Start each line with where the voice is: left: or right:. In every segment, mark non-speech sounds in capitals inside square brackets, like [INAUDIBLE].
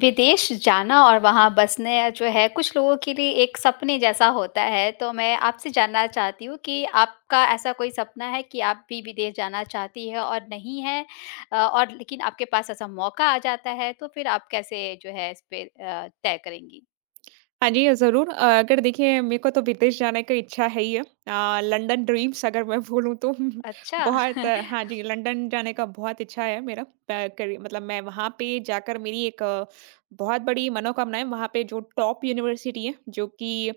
left: विदेश जाना और वहाँ बसने या जो है कुछ लोगों के लिए एक सपने जैसा होता है, तो मैं आपसे जानना चाहती हूँ कि आपका ऐसा कोई सपना है कि आप भी विदेश जाना चाहती हैं और नहीं है। और लेकिन आपके पास ऐसा मौका आ जाता है, तो फिर आप कैसे जो है इस पे तय करेंगी?
right: हाँ जी, ज़रूर। अगर देखिए मेरे को तो विदेश जाने की इच्छा है ही है। लंदन ड्रीम्स अगर मैं बोलूँ तो [LAUGHS]
left: अच्छा।
right: बहुत
left: [LAUGHS]
right: हाँ जी, लंदन जाने का बहुत इच्छा है मेरा। प करी मतलब मैं वहाँ पे जाकर मेरी एक बहुत बड़ी मनोकामना है। वहाँ पे जो टॉप यूनिवर्सिटी है, जो कि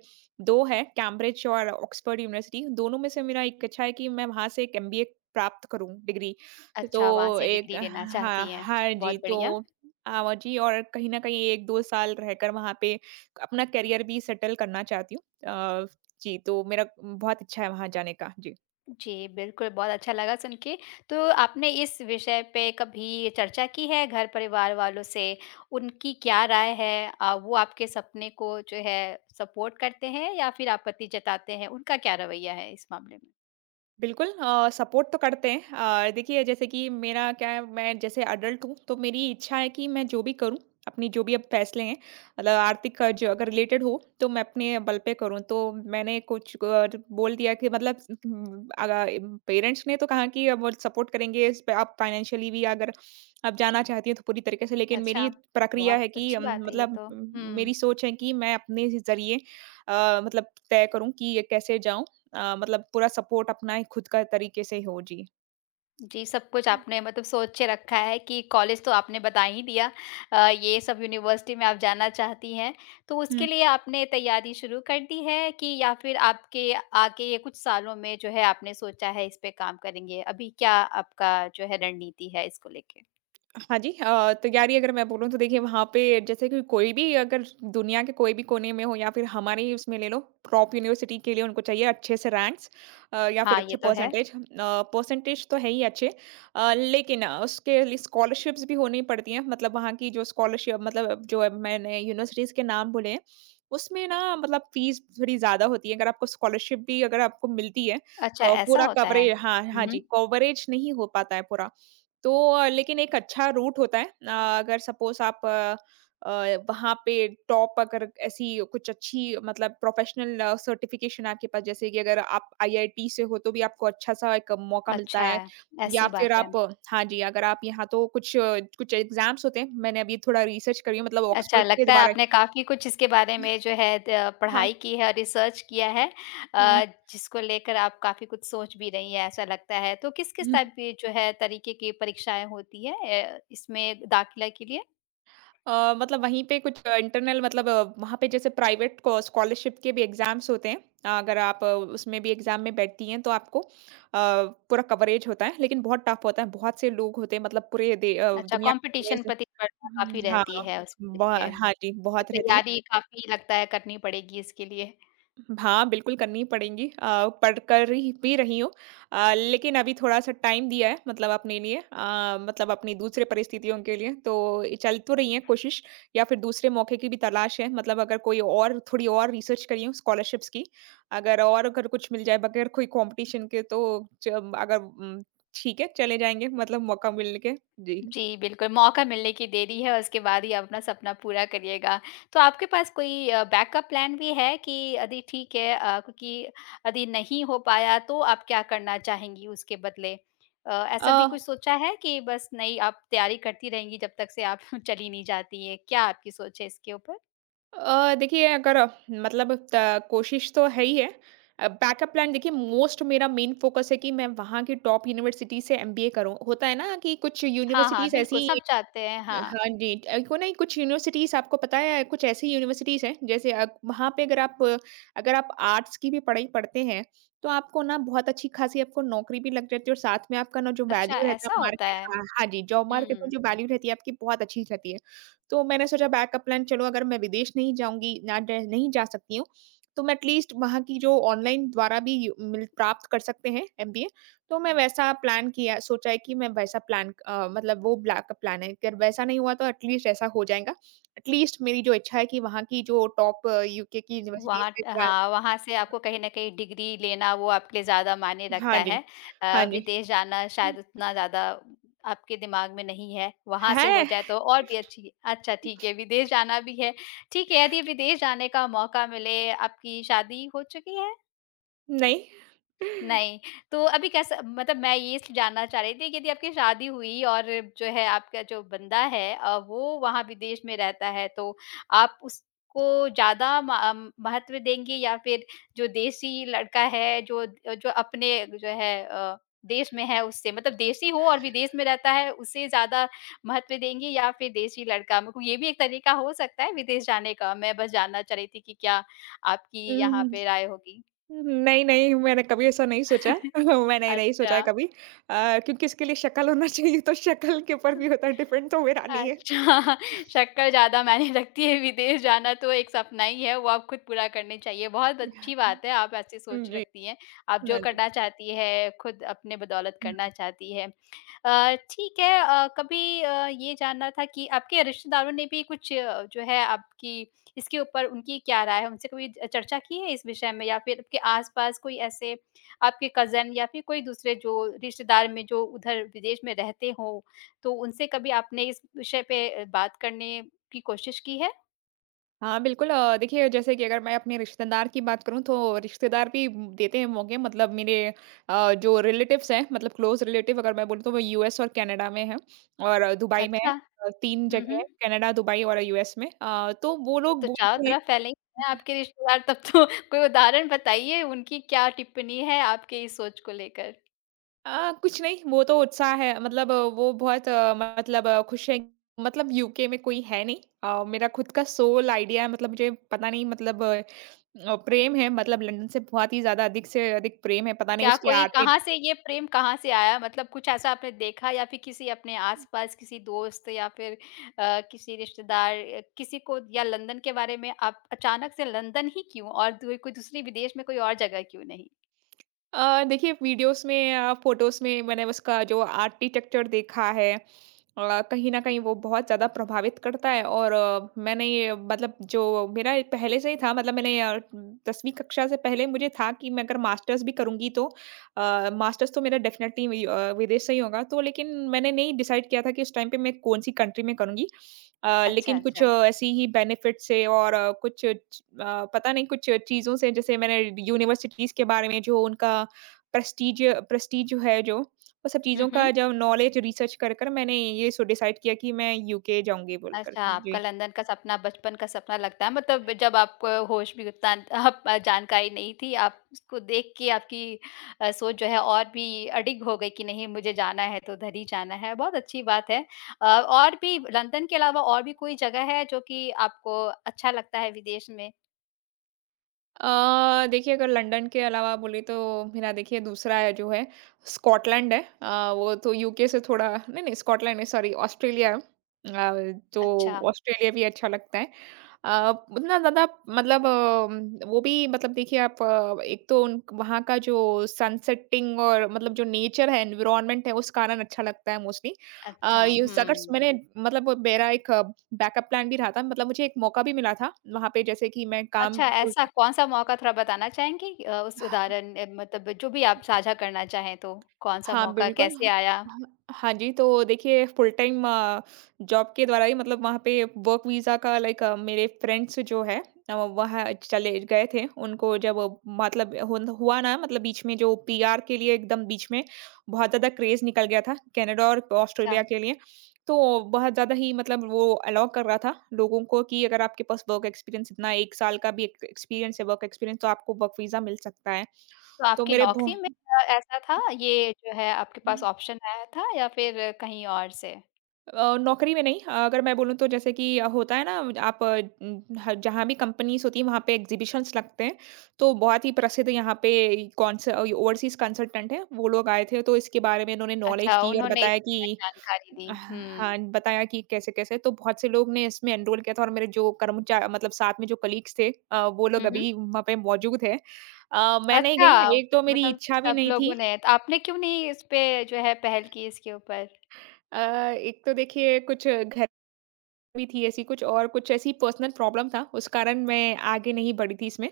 right: 2 है, कैम्ब्रिज और ऑक्सफोर्ड यूनिवर्सिटी, दोनों में से मेरा एक इच्छा है कि मैं वहाँ से एक एमबीए प्राप्त करूँ डिग्री।
left: अच्छा वहाँ
right: तो
left: से
right: एक
left: डिग्री लेना
right: हाँ,
left: चाहती हैं।
right: हाँ
left: बहुत
right: जी,
left: बढ़िया।
right: तो हाँ जी और कहीं न कहीं 1-2 साल रहकर वहाँ पे अपना करियर भी सेटल करना चाहती हूँ। अ, जी, तो मेरा बहुत इच्छा है वहाँ जाने का। जी।
left: जी, बिल्कुल, बहुत अच्छा लगा सुन के। तो आपने इस विषय पे कभी चर्चा की है घर परिवार वालों से? उनकी क्या राय है? वो आपके सपने को जो है सपोर्ट करते हैं या फिर आपत्ति जताते हैं? उनका क्या रवैया है इस मामले में?
right: बिल्कुल सपोर्ट तो करते हैं। देखिए जैसे कि मेरा क्या है, मैं जैसे एडल्ट हूँ, तो मेरी इच्छा है कि मैं जो भी करूँ, अपनी जो भी अब फैसले हैं, मतलब आर्थिक जो अगर रिलेटेड हो तो मैं अपने बल पे करूँ। तो मैंने कुछ बोल दिया कि मतलब अगर पेरेंट्स ने तो कहा कि अब वो सपोर्ट करेंगे इस पे, आप फाइनेंशियली भी अगर आप जाना चाहती हैं तो पूरी तरीके से, लेकिन
left: अच्छा।
right: मेरी प्रक्रिया
left: बहुत
right: है कि
left: अच्छी बात है ये
right: मतलब
left: तो। हुँ।
right: मेरी सोच है कि मैं अपने ज़रिए मतलब तय करूँ कि ये कैसे जाऊँ। मतलब पूरा सपोर्ट अपना ही खुद का तरीके से हो। जी।
left: जी, सब कुछ आपने मतलब सोच के रखा है कि कॉलेज तो आपने बता ही दिया। ये सब यूनिवर्सिटी में आप जाना चाहती हैं। तो उसके
right: हुँ।
left: लिए आपने तैयारी शुरू कर दी है कि या फिर आपके आगे ये कुछ सालों में जो है आपने सोचा है इस पे काम करेंगे? अभी क्या आपका जो है रणनीति है इसको लेके?
right: हाँ जी, तैयारी अगर मैं बोलूँ तो देखिए वहाँ पे जैसे कि कोई भी अगर दुनिया के कोई भी कोने में हो या फिर हमारे ही उसमें ले लो, टॉप यूनिवर्सिटी के लिए उनको चाहिए अच्छे से रैंक्स या फिर
left: हाँ, ये
right: अच्छे
left: तो है।
right: परसेंटेज। परसेंटेज तो है ही अच्छे लेकिन उसके लिए स्कॉलरशिप्स भी होनी पड़ती हैं। मतलब वहाँ की जो स्कॉलरशिप, मतलब जो मैंने यूनिवर्सिटीज़ के नाम बोले हैं, उसमें ना मतलब फ़ीस थोड़ी ज़्यादा होती है। अगर आपको स्कॉलरशिप भी अगर आपको मिलती है
left: अच्छा ऐसा
right: पूरा
left: होता है।
right: कवरेज हाँ,
left: हुँ,
right: हाँ
left: हुँ।
right: जी, कवरेज नहीं हो पाता है पूरा। तो लेकिन एक अच्छा रूट होता है अगर सपोज़ आप अ, वहाँ पे टॉप अगर ऐसी कुछ अच्छी मतलब प्रोफ़ेशनल सर्टिफ़िकेशन आपके पास, जैसे कि अगर आप आईआईटी से हो तो भी आपको अच्छा-सा एक मौका मिलता
left: अच्छा,
right: है या
left: ऐसी
right: फिर
left: बात है।
right: आप हाँ जी, अगर आप यहाँ तो कुछ कुछ एग्ज़ाम्स होते हैं, मैंने अभी थोड़ा रिसर्च करी है मतलब
left: अच्छा,
right: ऑक्सफ़ोर्ड के
left: लगता है
right: द्वारा
left: आपने काफ़ी कुछ इसके बारे में जो है त
right: हाँ,
left: पढ़ाई की है और रिसर्च किया है। जिसको लेकर आप काफ़ी कुछ सोच भी रही हैं, ऐसा लगता है। तो किस-किस
right: हुँ।
left: टाइप की जो है तरीके की परीक्षाएँ होती हैं ए, इसमें दाखिला के लिए?
right: मतलब वहीं पे कुछ इंटरनल मतलब वहाँ पे जैसे प्राइवेट को स्कॉलरशिप के भी एग्जाम्स होते हैं। अगर आप उसमें भी एग्जाम में बैठती हैं तो आपको पूरा कवरेज होता है, लेकिन बहुत टफ होता है, बहुत से लोग होते हैं मतलब पूरे
left: अच्छा,
right: दुनिया में
left: कॉम्पिटिशन
right: से
left: प्रतिस्पर्धा काफ़ी
right: हाँ
left: रहती है उसको लेके।
right: हाँ
left: तो
right: जी, बहुत रहती है।
left: तैयारी काफ़ी लगता है करनी पड़ेगी इसके लिए।
right: हाँ, बिल्कुल करनी ही पड़ेंगी। पढ़ कर ही भी रही हूँ। लेकिन अभी थोड़ा-सा टाइम दिया है मतलब अपने लिए मतलब अपनी दूसरे परिस्थितियों के लिए। तो ये चल तो रही है कोशिश, या फिर दूसरे मौके की भी तलाश है। मतलब अगर कोई और थोड़ी और रिसर्च करी हूँ स्कॉलरशिप्स की। अगर और अगर कुछ मिल जाए बगैर कोई कॉम्पिटिशन के तो च अगर ठीक है, चले जाएँगे मतलब मौका मिलने के। जी।
left: जी, बिल्कुल, मौका मिलने की देरी है और उसके बाद ही आप अपना सपना पूरा करिएगा। तो आपके पास कोई बैकअप प्लान भी है कि यदि ठीक है क्योंकि यदि नहीं हो पाया तो आप क्या करना चाहेंगी उसके बदले? ऐसा
right: अ,
left: भी कुछ सोचा है कि बस नहीं आप तैयारी करती रहेंगी जब तक से आप [LAUGHS] चली नहीं जाती है? क्या आपकी सोच है इसके ऊपर?
right: देखिए अगर मतलब त कोशिश तो है ही है। बैकअप प्लान देखिए, मोस्ट मेरा मेन फ़ोकस है कि मैं वहाँ की टॉप यूनिवर्सिटी से एमबीए करूँ। होता है ना कि कुछ
left: हाँ, हाँ,
right: यूनिवर्सिटीज़
left: बिल्कुल,
right: ऐसी
left: सब चाहते हैं, हाँ।
right: हाँ जी, क्यों नहीं, कुछ यूनिवर्सिटीज़ आपको पता है, कुछ ऐसी यूनिवर्सिटीज़ हैं जैसे वहाँ पे अगर आप अगर आप आर्ट्स की भी पढ़ाई पढ़ते हैं, तो आपको ना बहुत अच्छी खासी आपको नौकरी भी लग जाती है और साथ में आपका ना जो
left: अच्छा,
right: वैल्यू रहता है
left: ऐसा होता
right: मार्केट
left: है।
right: हाँ, हाँ जी, जॉब मार्केट में
left: हुँ।
right: जो वैल्यू रहती है आपकी बहुत अच्छी रहती है। तो मैंने सोचा बैकअप प्लान, चलो अगर मैं विदेश नहीं जाऊँगी ना ड नहीं जा सकती हूँ, तो मैं एटलीस्ट वहाँ की जो ऑनलाइन द्वारा भी मिल प्राप्त कर सकते हैं एमबीए, तो मैं वैसा प्लान किया सोचा है कि मैं वैसा प्लान मतलब वो ब्लैक प्लान है, अगर वैसा नहीं हुआ तो एटलीस्ट ऐसा हो जाएगा। एटलीस्ट मेरी जो इच्छा है कि वहाँ की जो टॉप यूके की यूनिवर्सिटीज़
left: वहाँ ट
right: से करा
left: हाँ, वहाँ से आपको कहीं न कहीं डिग्री लेना वो आपके लिए ज़्यादा मायने रखता
right: हाँ
left: है।
right: जी। हाँ जी।
left: विदेश जाना शायद उतना ज़्यादा आपके दिमाग में नहीं है, वहाँ से हो
right: है,
left: जाए तो और भी अच्छी अच्छा ठीक है, विदेश जाना भी है। ठीक है, यदि विदेश जाने का मौका मिले, आपकी शादी हो चुकी है?
right: नहीं।
left: नहीं। तो अभी कैसा मतलब मैं ये स जानना चाह रही थी कि यदि आपकी शादी हुई और जो है आपका जो बंदा है वो वहाँ विदेश में रहता है तो आप उसको ज़्यादा म महत्व देंगी या फिर जो देसी लड़का है जो जो अपने जो है देश में है उससे मतलब देशी हो और विदेश में रहता है उसे ज़्यादा महत्व देंगी या फिर देशी लड़का? मतलब ये भी एक तरीका हो सकता है विदेश जाने का, मैं बस जानना चाह रही थी कि क्या आपकी
right: उम,
left: यहाँ पे राय होगी?
right: नहीं, नहीं, मैंने कभी ऐसा नहीं सोचा
left: [LAUGHS]
right: [LAUGHS] है। मैंने नहीं
left: अच्छा।
right: सोचा है कभी। क्योंकि इसके लिए शक्ल होना चाहिए, तो शक्ल के ऊपर भी होता है डिपेंड, तो मेरा नहीं है।
left: अच्छा, [LAUGHS] शक्कर ज़्यादा मायने रखती है, विदेश जाना तो एक सपना ही है, वो आप खुद पूरा करनी चाहिए। बहुत अच्छी बात
right: [LAUGHS]
left: है, आप ऐसी सोच
right: जी,
left: रखती हैं। आप जो
right: हाँ जी।
left: करना चाहती है, खुद अपने बदौलत करना चाहती है। ठीक है कभी ये जानना था कि आपके रिश्तेदारों ने भी कुछ जो है आपकी इसके ऊपर उनकी क्या राय है? उनसे कभी च चर्चा की है इस विषय में या फिर आपके आस-पास कोई ऐसे आपके कज़न या फिर कोई दूसरे जो रिश्तेदार में जो उधर विदेश में रहते हों, तो उनसे कभी आपने इस विषय पे बात करने की कोशिश की है?
right: हाँ, बिल्कुल देखिए जैसे कि अगर मैं अपने रिश्तेदार की बात करूँ तो रिश्तेदार भी देते हैं मौके, मतलब मेरे जो रिलेटिव्स हैं मतलब क्लोज़ रिलेटिव अगर मैं बोलूँ तो वो यूएस और कनाडा में हैं और दुबई में
left: अच्छा।
right: हैं। 3
left: हुँ,
right: जगह
left: हुँ।
right: है, कनाडा, दुबई और यूएस में। तो वो लोग
left: तो चारों
right: बोलते हैं
left: तरफ फैले ही हैं आपके रिश्तेदार तब तो [LAUGHS] कोई उदाहरण बताइए उनकी क्या टिप्पणी है आपके इस सोच को लेकर?
right: कुछ नहीं, वो तो उत्साह है, मतलब वो बहुत मतलब खुश हैं, मतलब यूके में कोई है नहीं। मेरा खुद का सोल आइडिया है, मतलब मुझे पता नहीं मतलब प्रेम है मतलब लंदन से बहुत ही ज़्यादा, अधिक से अधिक प्रेम है, पता नहीं
left: क्या
right: उसकी
left: कोई कहाँ
right: आर्टिट
left: से ये प्रेम कहाँ से आया? मतलब कुछ ऐसा आपने देखा या फिर किसी अपने आस-पास किसी दोस्त या फिर किसी रिश्तेदार किसी को या लंदन के बारे में आप अचानक से लंदन ही क्यों? और दूर कोई दूसरी विदेश में कोई और जगह क्यों नहीं?
right: देखिए वीडियोस में फोटोस में मैंने उसका जो आर्किटेक्चर देखा है कहीं न कहीं वो बहुत ज़्यादा प्रभावित करता है और मैंने ये मतलब जो मेरा ये पहले से ही था, मतलब मैंने 10वीं कक्षा से पहले मुझे था कि मैं अगर मास्टर्स भी करूँगी तो मास्टर्स तो मेरा डेफ़िनेटली विदेश से ही होगा। तो लेकिन मैंने नहीं डिसाइड किया था कि उस टाइम पे मैं कौन-सी कंट्री में करूँगी।
left: अच्छा,
right: लेकिन कुछ
left: अच्छा।
right: ऐसी ही बेनिफिट से और कुछ पता नहीं कुछ चीज़ों से जैसे मैंने यूनिवर्सिटीज़ के बारे में जो उनका प्रेस्टीज प्रेस्टीज जो है जो, वो सब
left: हुँ,
right: चीज़ों
left: हुँ।
right: का जब नॉलेज रिसर्च कर मैंने ये सो डिसाइड किया कि मैं यूके जाऊँगी बोलकर।
left: अच्छा, आपका
right: जी।
left: लंदन का सपना बचपन का सपना लगता है मतलब जब आपको होश भी उतना [LAUGHS] आप जानकारी नहीं थी, आप उसको देख के आपकी सोच जो है और भी अडिग हो गई कि नहीं मुझे जाना है तो उधर ही जाना है, बहुत अच्छी बात है। और भी लंदन के अलावा और भी कोई जगह है जो कि आपको अच्छा लगता है विदेश में?
right: देखिए अगर लंदन के अलावा बोले तो मेरा देखिए दूसरा है जो है स्कॉटलैंड है। वो तो यूके से थोड़ा नहीं, नहीं, स्कॉटलैंड नहीं, सॉरी, ऑस्ट्रेलिया है। तो
left: अच्छा,
right: ऑस्ट्रेलिया भी अच्छा लगता है। उतना ज़्यादा मतलब वो भी मतलब देखिए आप एक तो उन वहाँ का जो सनसेटिंग और मतलब जो नेचर है, एनवायरनमेंट है, उस कारण अच्छा लगता है मोस्टली।
left: अच्छा,
right: ये सकट्स
left: हुँ।
right: मैंने मतलब वो मेरा एक बैकअप प्लान भी रहा था, मतलब मुझे एक मौका भी मिला था, वहाँ पे जैसे कि मैं काम
left: अच्छा ऐसा कौन-सा मौका थोड़ा बताना चाहेंगी? उस उदाहरण मतलब जो भी आप साझा करना चाहें तो, कौन-सा
right: हाँ,
left: मौका
right: बिल्कुल।
left: कैसे
right: ह
left: आया?
right: ह हाँ जी, तो देखिए फुल टाइम जॉब के द्वारा ही मतलब वहाँ पे वर्क वीज़ा का लाइक, मेरे फ्रेंड्स जो है वहाँ चले गए थे। उनको जब वो मतलब हुन हुआ ना मतलब बीच में जो पीआर के लिए एकदम बीच में बहुत ज़्यादा क्रेज़ निकल गया था कनाडा और
left: अच्छा।
right: ऑस्ट्रेलिया के लिए। तो बहुत ज़्यादा ही मतलब वो अलाउ कर रहा था लोगों को कि अगर आपके पास वर्क एक्सपीरियंस इतना 1 साल का भी एक एक्सपीरियंस है वर्क एक्सपीरियंस, तो आपको वर्क वीज़ा मिल सकता है।
left: तो
right: तो
left: आपकी
right: मेरे भो
left: नौकरी में ऐसा था ये जो है आपके पास ऑप्शन आया था या फिर कहीं और से?
right: नौकरी में नहीं, अगर मैं बोलूँ तो जैसे कि होता है ना, आप न- ह जहाँ भी कंपनीज़ होती हैं वहाँ पे एग्ज़िबिशन्स लगते हैं। तो बहुत ही प्रसिद्ध यहाँ पे ओवरसीज़ कंसल्टेंट हैं, वो लोग आए थे, तो इसके बारे में इन्होंने नॉलेज
left: अच्छा,
right: दी और
left: उन्होंने
right: बताया
left: इतनी
right: कि
left: जानकारी दी। हुँ।
right: हाँ, बताया कि कैसे-कैसे तो बहुत से लोग ने इसमें एनरोल किया था और मेरे जो कर्मचा मतलब साथ में जो कलीग्स थे वो लोग
left: हुँ, हुँ।
right: अभी वहाँ पे मौजूद हैं। मैं नहीं
left: अच्छा,
right: गई, एक तो मेरी
left: मतलब
right: इच्छा भी
left: सब
right: नहीं
left: लोगों
right: थी।
left: ने तो आपने क्यों नहीं इस पे जो है पहल की इसके ऊपर?
right: अ, एक तो देखिए कुछ घर भी थी ऐसी कुछ और कुछ ऐसी पर्सनल प्रॉब्लम था, उस कारण मैं आगे नहीं बढ़ी थी इसमें,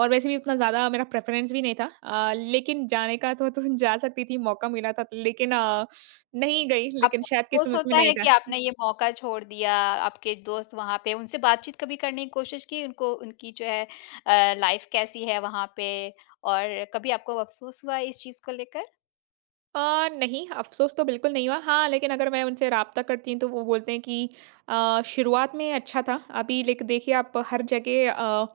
right: और वैसे भी उतना ज़्यादा मेरा प्रेफ़रेंस भी नहीं था। लेकिन जाने का तो जा सकती थी, मौका मिला था, लेकिन नहीं गई, लेकिन
left: आपको
right: शायद
left: अफ़सोस
right: किस्मत में
left: होता
right: नहीं
left: है
right: था।
left: कि आपने ये मौका छोड़ दिया, आपके दोस्त वहाँ पे उनसे बातचीत कभी करने की कोशिश की? उनको उनकी जो है लाइफ़ कैसी है वहाँ पे और कभी आपको अफ़सोस हुआ इस चीज़ को लेकर?
right: अ, नहीं, अफ़सोस तो बिल्कुल नहीं हुआ। हाँ, लेकिन अगर मैं उनसे राब्ता करती हूँ, तो वो बोलते हैं कि शुरुआत में अच्छा था, अभी लेक देखिए आप हर जगह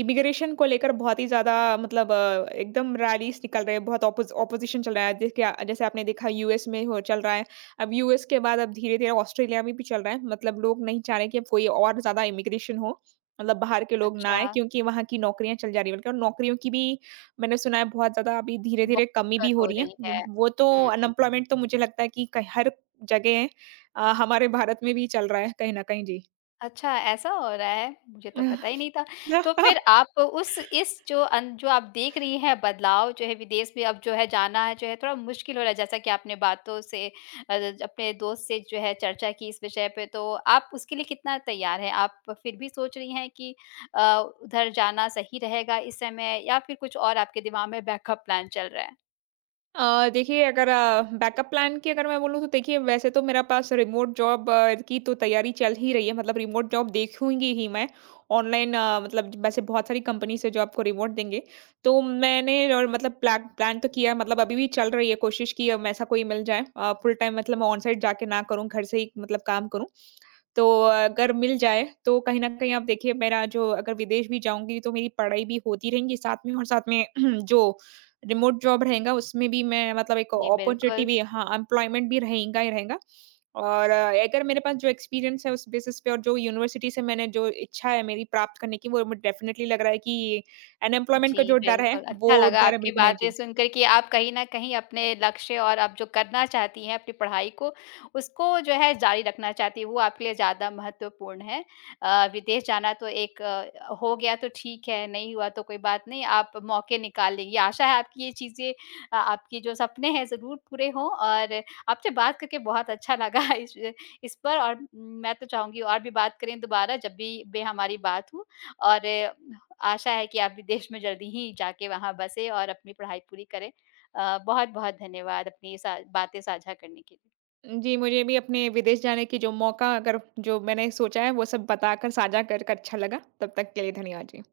right: इमिग्रेशन को लेकर बहुत ही ज़्यादा मतलब एकदम रैलीज निकल रहे हैं, बहुत ऑपोजिशन चल रहा है। जैसे क्या जैसे आपने देखा यूएस में हो चल रहा है, अब यूएस के बाद अब धीरे-धीरे ऑस्ट्रेलिया में भी चल रहा है। मतलब लोग नहीं चाह रहे कि अब कोई और ज़्यादा इमिग्रेशन हो, मतलब बाहर के लोग ना
left: अच्छा।
right: आएँ, क्योंकि वहाँ की नौकरियाँ चल जा रही हैं, बल्कि और नौकरियों की भी मैंने सुना है बहुत ज़्यादा अभी
left: बहुत
right: धीरे-धीरे कमी
left: दिक्कत
right: भी हो
left: हो
right: रही है।
left: रही है।
right: ज वो तो
left: हुँ।
right: अनएम्प्लॉयमेंट तो मुझे लगता है कि कहीं हर जगह है। हमारे भारत में भी चल रहा है कहीं न कहीं।
left: अच्छा ऐसा हो रहा है, मुझे तो पता ही नहीं था।
right: जी।
left: तो
right: [LAUGHS]
left: फिर आप उस इस जो अन जो आप देख रही हैं बदलाव जो है विदेश में अब जो है जाना है, जो है थोड़ा मुश्किल हो रहा है जैसा कि आपने बातों से अपने दोस्त से जो है चर्चा की इस विषय पे तो आप उसके लिए कितना तैयार हैं? आप फिर भी सोच रही हैं कि उधर जाना सही रहेगा इस समय या फिर कुछ और आपके दिमाग में बैकअप प्लान चल रहा है?
right: देखिए अगर बैकअप प्लान की अगर मैं बोलूँ तो देखिए वैसे तो मेरा पास रिमोट जॉब की तो तैयारी चल ही रही है, मतलब रिमोट जॉब देखूंगी ही मैं ऑनलाइन मतलब वैसे बहुत सारी कंपनी से जो आपको रिमोट देंगे, तो मैंने और मतलब प्लान प्लान तो किया है, मतलब अभी भी चल रही है कोशिश की है, ऐसा कोई मिल जाए फुल टाइम, मतलब मैं ऑन साइट जाके ना करूँ, घर से ही मतलब काम करूँ, तो अगर मिल जाए तो कहीं न कहीं आप देखिए मेरा जो अगर विदेश भी जाऊँगी तो मेरी पढ़ाई भी होती रहेंगी साथ में और साथ में [CLEARS THROAT] जो रिमोट जॉब रहेगा उसमें भी मैं मतलब एक
left: जी,
right: अपॉर्च्युनिटी
left: बिल्कुल।
right: भी हाँ, एम्प्लॉयमेंट भी रहेगा ही रहेगा। और अगर मेरे पास जो एक्सपीरियंस है उस बेसिस पे और जो यूनिवर्सिटी से मैंने जो इच्छा है मेरी प्राप्त करने की, वो मुझे डेफिनिटली लग रहा है कि अनएम्प्लॉयमेंट
left: जी,
right: का जो डर है,
left: बिल्कुल, अच्छा
right: वो
left: लगा
right: डर है
left: आपकी
right: बिल्कुल नहीं
left: बातें
right: जी।
left: सुनकर कि आप कहीं न कहीं अपने लक्ष्य और आप जो करना चाहती हैं अपनी पढ़ाई को, उसको जो है जारी रखना चाहती हैं, वो आपके लिए ज़्यादा महत्वपूर्ण है। विदेश जाना तो एक हो गया तो ठीक है, नहीं हुआ तो कोई बात नहीं, आप मौके निकाल लेंगी। आशा है आपकी ये चीज़ें आपके जो सपने हैं ज़रूर पूरे हों और आपसे बात करके बहुत अच्छा लगा [LAUGHS] इस पर और मैं तो चाहूँगी और भी बात करें दोबारा जब भी बे हमारी बात हो और आशा है कि आप विदेश में जल्दी ही जाके वहाँ बसें और अपनी पढ़ाई पूरी करें। बहुत-बहुत धन्यवाद अपनी ये सा बातें साझा करने के लिए।
right: जी, मुझे भी अपने विदेश जाने की जो मौका अगर जो मैंने सोचा है वो सब बताकर साझा कर कर अच्छा लगा। तब तक के लिए धन्यवाद जी।